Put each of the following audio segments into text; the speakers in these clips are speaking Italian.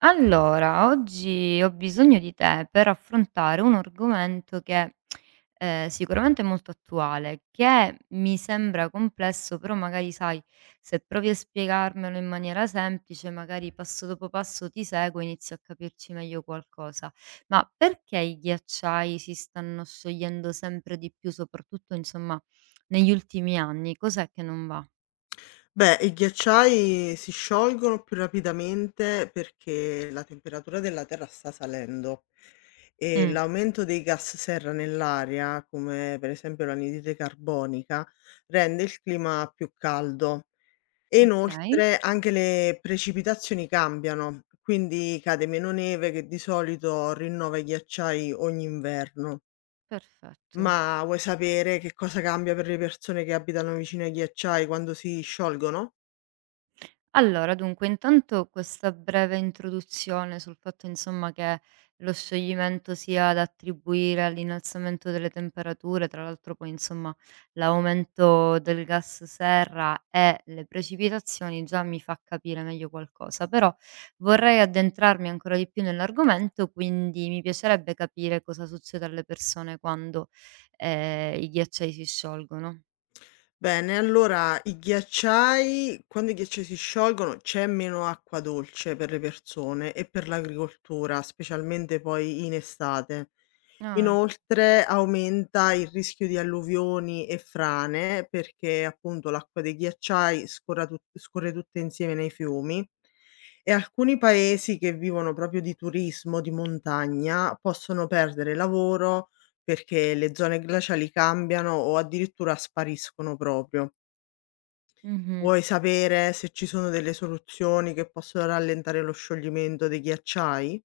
Allora, oggi ho bisogno di te per affrontare un argomento che sicuramente è molto attuale, che mi sembra complesso, però magari sai, se provi a spiegarmelo in maniera semplice, magari passo dopo passo ti seguo e inizio a capirci meglio qualcosa. Ma perché i ghiacciai si stanno sciogliendo sempre di più, soprattutto insomma negli ultimi anni? Cos'è che non va? Beh, i ghiacciai si sciolgono più rapidamente perché la temperatura della Terra sta salendo e Mm, l'aumento dei gas serra nell'aria, come per esempio l'anidride carbonica, rende il clima più caldo e ok, inoltre anche le precipitazioni cambiano, quindi cade meno neve che di solito rinnova i ghiacciai ogni inverno. perfetto. Ma vuoi sapere che cosa cambia per le persone che abitano vicino ai ghiacciai quando si sciolgono? Allora, dunque, intanto questa breve introduzione sul fatto, insomma, che lo scioglimento sia da attribuire all'innalzamento delle temperature, tra l'altro poi, insomma, l'aumento del gas serra e le precipitazioni già mi fa capire meglio qualcosa, però vorrei addentrarmi ancora di più nell'argomento, quindi mi piacerebbe capire cosa succede alle persone quando i ghiacciai si sciolgono. Bene, allora i ghiacciai si sciolgono c'è meno acqua dolce per le persone e per l'agricoltura, specialmente poi in estate. Ah, ecco. Inoltre aumenta il rischio di alluvioni e frane perché appunto l'acqua dei ghiacciai scorra tut scorre tutta insieme nei fiumi e alcuni paesi che vivono proprio di turismo, di montagna, possono perdere lavoro perché le zone glaciali cambiano o addirittura spariscono proprio. Mhm. Vuoi sapere se ci sono delle soluzioni che possono rallentare lo scioglimento dei ghiacciai?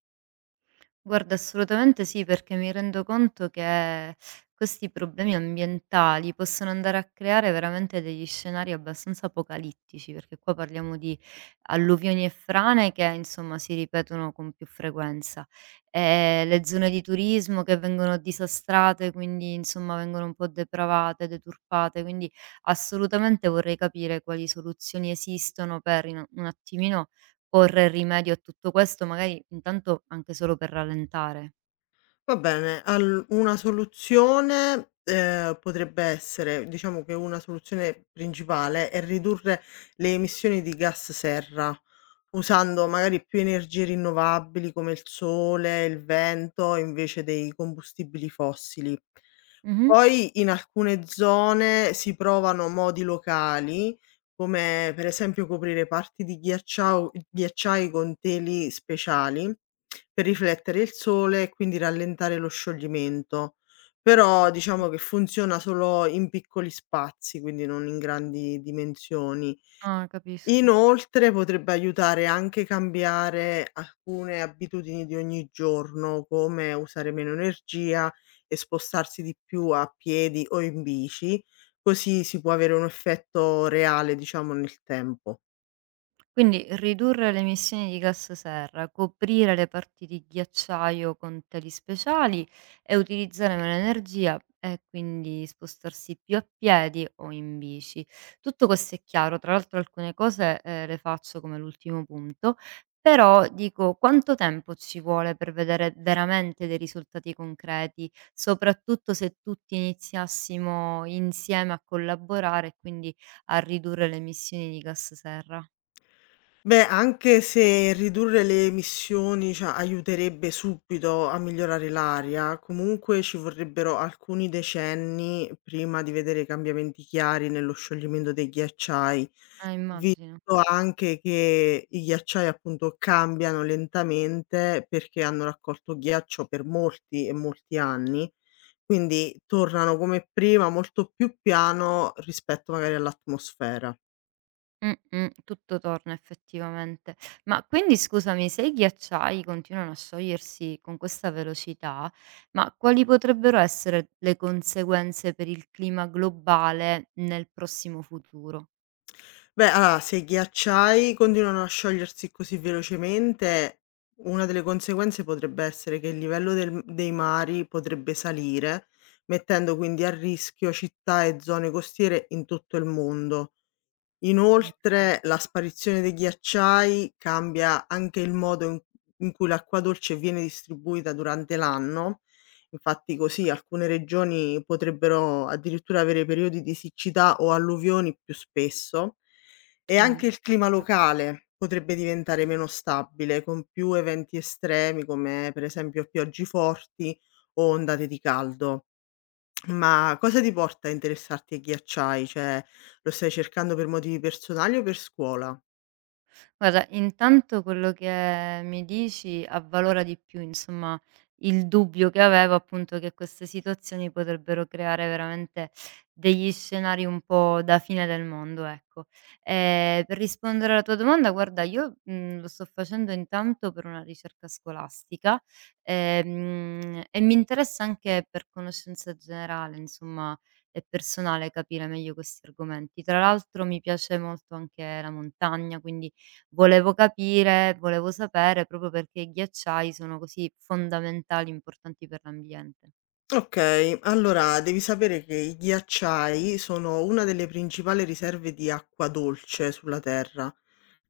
Guarda, assolutamente sì, perché mi rendo conto che questi problemi ambientali possono andare a creare veramente degli scenari abbastanza apocalittici, perché qua parliamo di alluvioni e frane che insomma si ripetono con più frequenza, le zone di turismo che vengono disastrate, quindi insomma vengono un po' depravate, deturpate, quindi assolutamente vorrei capire quali soluzioni esistono per un attimino porre rimedio a tutto questo, magari intanto anche solo per rallentare. Va bene, al una soluzione, potrebbe essere, diciamo che una soluzione principale è ridurre le emissioni di gas serra, usando magari più energie rinnovabili come il sole, il vento, invece dei combustibili fossili. Mh-mh. Poi in alcune zone si provano modi locali, come per esempio coprire parti di ghiacciao ghiacciai con teli speciali per riflettere il sole e quindi rallentare lo scioglimento. Però Perfetto. diciamo che funziona solo in piccoli spazi, quindi non in grandi dimensioni. Ah, capisco. Inoltre potrebbe aiutare anche cambiare alcune abitudini di ogni giorno, come usare meno energia e spostarsi di più a piedi o in bici, così si può avere un effetto reale, diciamo, nel tempo. Quindi ridurre le emissioni di gas serra, coprire le parti di ghiacciaio con teli speciali e utilizzare meno energia e quindi spostarsi più a piedi o in bici. Tutto questo è chiaro, tra l'altro alcune cose le faccio come l'ultimo punto, però dico quanto tempo ci vuole per vedere veramente dei risultati concreti, soprattutto se tutti iniziassimo insieme a collaborare e quindi a ridurre le emissioni di gas serra. Beh, anche se ridurre le emissioni, cioè, aiuterebbe subito a migliorare l'aria, comunque ci vorrebbero alcuni decenni prima di vedere cambiamenti chiari nello scioglimento dei ghiacciai, visto Immagino. anche che i ghiacciai appunto cambiano lentamente perché hanno raccolto ghiaccio per molti e molti anni, quindi tornano come prima molto più piano rispetto magari all'atmosfera. Mh-mh, tutto torna effettivamente. Ma quindi scusami, se i ghiacciai continuano a sciogliersi con questa velocità, ma quali potrebbero essere le conseguenze per il clima globale nel prossimo futuro? Beh, allora se i ghiacciai continuano a sciogliersi così velocemente, una delle conseguenze potrebbe essere che il livello del m dei mari potrebbe salire, mettendo quindi a rischio città e zone costiere in tutto il mondo. Mh-mh, Inoltre la sparizione dei ghiacciai cambia anche il modo in cui l'acqua dolce viene distribuita durante l'anno. Infatti così alcune regioni potrebbero addirittura avere periodi di siccità o alluvioni più spesso e anche mh, il clima capito. locale potrebbe diventare meno stabile con più eventi estremi come per esempio piogge forti o ondate di caldo. Ma cosa ti porta a interessarti ai ghiacciai? Cioè, lo stai cercando per motivi personali o per scuola? Guarda, intanto quello che mi dici avvalora di più, insomma, il dubbio che avevo appunto che queste situazioni potrebbero creare veramente degli scenari un po' da fine del mondo, ecco. Per rispondere alla tua domanda, guarda, io, lo sto facendo intanto per una ricerca scolastica, e mi interessa anche per conoscenza generale, insomma, e personale capire meglio questi argomenti. Tra l'altro mi piace molto anche la montagna, quindi volevo capire, volevo sapere proprio perché i ghiacciai sono così fondamentali, importanti per l'ambiente. Okay, allora devi sapere che i ghiacciai sono una delle principali riserve di acqua dolce sulla Terra.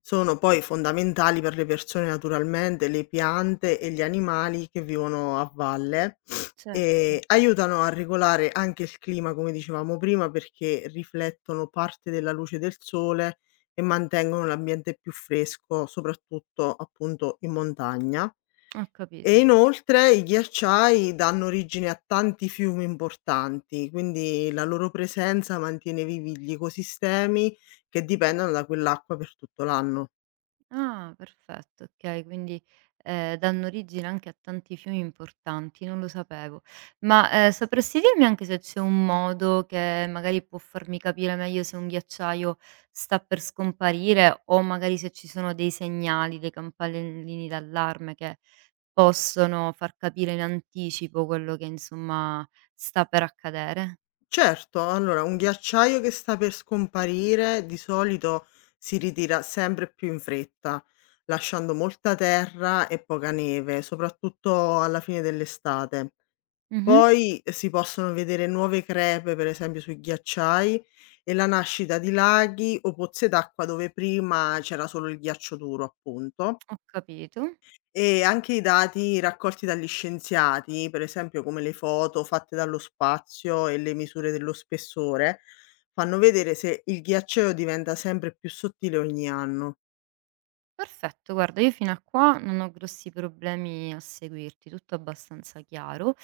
Sono poi fondamentali per le persone naturalmente, le piante e gli animali che vivono a valle. Certo. Aiutano a regolare anche il clima, come dicevamo prima, perché riflettono parte della luce del sole e mantengono l'ambiente più fresco, soprattutto appunto in montagna. Ho E capito. inoltre i ghiacciai danno origine a tanti fiumi importanti, quindi la loro presenza mantiene vivi gli ecosistemi che dipendono da quell'acqua per tutto l'anno. Ah, perfetto, okay, quindi, danno origine anche a tanti fiumi importanti, non lo sapevo. Ma, sapresti dirmi anche se c'è un modo che magari può farmi capire meglio se un ghiacciaio sta per scomparire o magari se ci sono dei segnali, dei campanellini d'allarme che possono far capire in anticipo quello che insomma sta per accadere. Certo, allora un ghiacciaio che sta per scomparire di solito si ritira sempre più in fretta, lasciando molta terra e poca neve, soprattutto alla fine dell'estate. Mh-mh, Poi si possono vedere nuove crepe, per esempio sui ghiacciai, e la nascita di laghi o pozze d'acqua dove prima c'era solo il ghiaccio duro, appunto. ho capito. E anche i dati raccolti dagli scienziati, per esempio come le foto fatte dallo spazio e le misure dello spessore, fanno vedere se il ghiacciaio diventa sempre più sottile ogni anno. Perfetto, guarda io fino a qua non ho grossi problemi a seguirti, tutto abbastanza chiaro,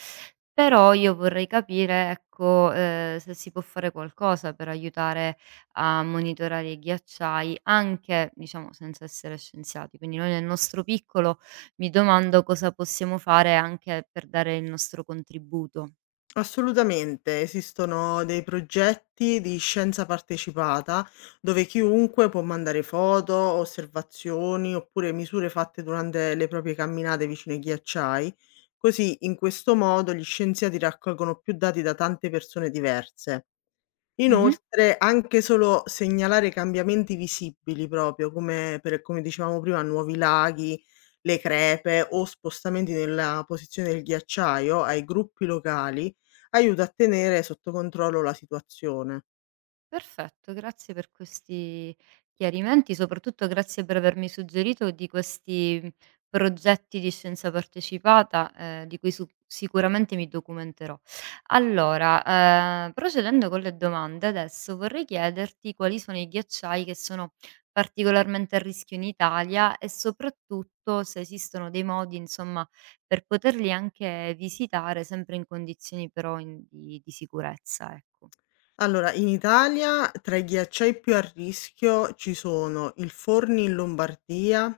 però io vorrei capire, ecco, se si può fare qualcosa per aiutare a monitorare i ghiacciai, anche diciamo senza essere scienziati. Quindi noi nel nostro piccolo mi domando cosa possiamo fare anche per dare il nostro contributo. Assolutamente, esistono dei progetti di scienza partecipata dove chiunque può mandare foto, osservazioni oppure misure fatte durante le proprie camminate vicino ai ghiacciai, così in questo modo gli scienziati raccolgono più dati da tante persone diverse. Mh-mh. Inoltre, anche solo segnalare cambiamenti visibili proprio, come dicevamo prima, nuovi laghi, le crepe o spostamenti nella posizione del ghiacciaio ai gruppi locali, aiuta a tenere sotto controllo la situazione. Perfetto, grazie per questi chiarimenti, soprattutto grazie per avermi suggerito di questi progetti di scienza partecipata, di cui sicuramente mi documenterò. Allora, procedendo con le domande, adesso vorrei chiederti quali sono i ghiacciai che sono particolarmente a rischio in Italia e soprattutto se esistono dei modi, insomma, per poterli anche visitare sempre in condizioni però di sicurezza, ecco. Allora, in Italia tra i ghiacciai più a rischio ci sono il Forni in Lombardia,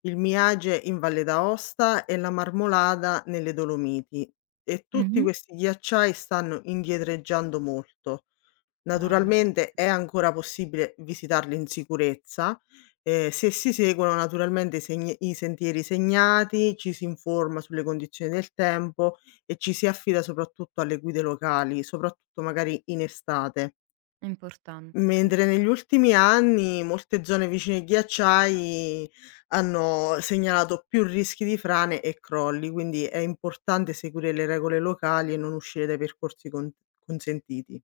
il Miage in Valle d'Aosta e la Marmolada nelle Dolomiti, e tutti questi ghiacciai stanno indietreggiando molto. No, no, Naturalmente è assolutamente. ancora possibile visitarli in sicurezza, se si seguono naturalmente i sentieri segnati, ci si informa sulle condizioni del tempo e ci si affida soprattutto alle guide locali, soprattutto magari in estate. È importante, sì. Mentre negli ultimi anni molte zone vicine ai ghiacciai hanno segnalato più rischi di frane e crolli, quindi è importante seguire le regole locali e non uscire dai percorsi consentiti.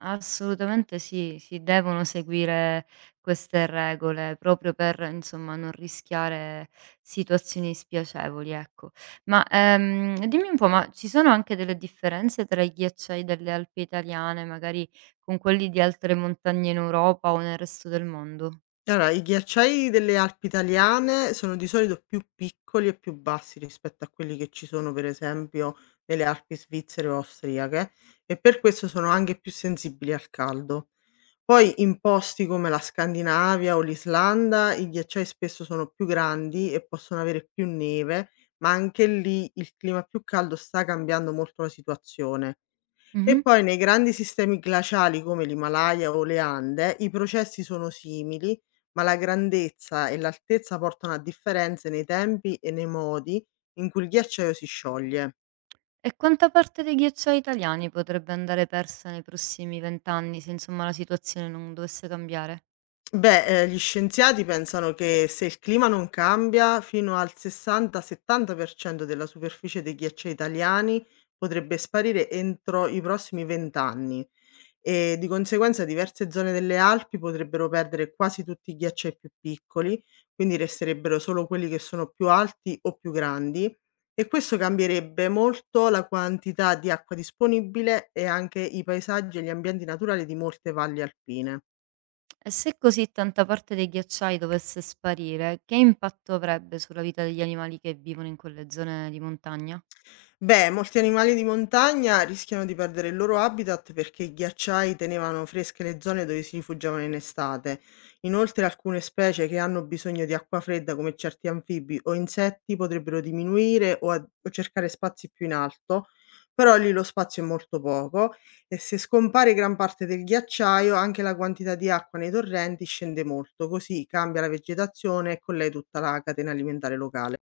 Assolutamente sì, si devono seguire queste regole proprio per, insomma, non rischiare situazioni spiacevoli, ecco. Ma, dimmi un po', ma ci sono anche delle differenze tra i ghiacciai delle Alpi italiane, magari con quelli di altre montagne in Europa o nel resto del mondo? Allora, i ghiacciai delle Alpi italiane sono di solito più piccoli e più bassi rispetto a quelli che ci sono, per esempio, nelle Alpi svizzere o austriache, e per questo sono anche più sensibili al caldo. Poi in posti come la Scandinavia o l'Islanda, i ghiacciai spesso sono più grandi e possono avere più neve, ma anche lì il clima più caldo sta cambiando molto la situazione. E Mh-mh. poi nei grandi sistemi glaciali come l'Himalaya o le Ande i processi sono simili, ma la grandezza e l'altezza portano a differenze nei tempi e nei modi in cui il ghiacciaio si scioglie. E quanta parte dei ghiacciai italiani potrebbe andare persa nei prossimi 20 anni se, insomma, la situazione non dovesse cambiare? Beh, gli scienziati pensano che se il clima non cambia, fino al 60-70% della superficie dei ghiacciai italiani potrebbe sparire entro i prossimi vent'anni. E di conseguenza diverse zone delle Alpi potrebbero perdere quasi tutti i ghiacciai più piccoli, quindi resterebbero solo quelli che sono più alti o più grandi, e questo cambierebbe molto la quantità di acqua disponibile e anche i paesaggi e gli ambienti naturali di molte valli alpine. E se così tanta parte dei ghiacciai dovesse sparire, che impatto avrebbe sulla vita degli animali che vivono in quelle zone di montagna? Beh, molti animali di montagna rischiano di perdere il loro habitat perché i ghiacciai tenevano fresche le zone dove si rifugiavano in estate. Inoltre, alcune specie che hanno bisogno di acqua fredda, come certi anfibi o insetti, potrebbero diminuire o, o cercare spazi più in alto, però lì lo spazio è molto poco e se scompare gran parte del ghiacciaio, anche la quantità di acqua nei torrenti scende molto, così cambia la vegetazione e con lei tutta la catena alimentare locale.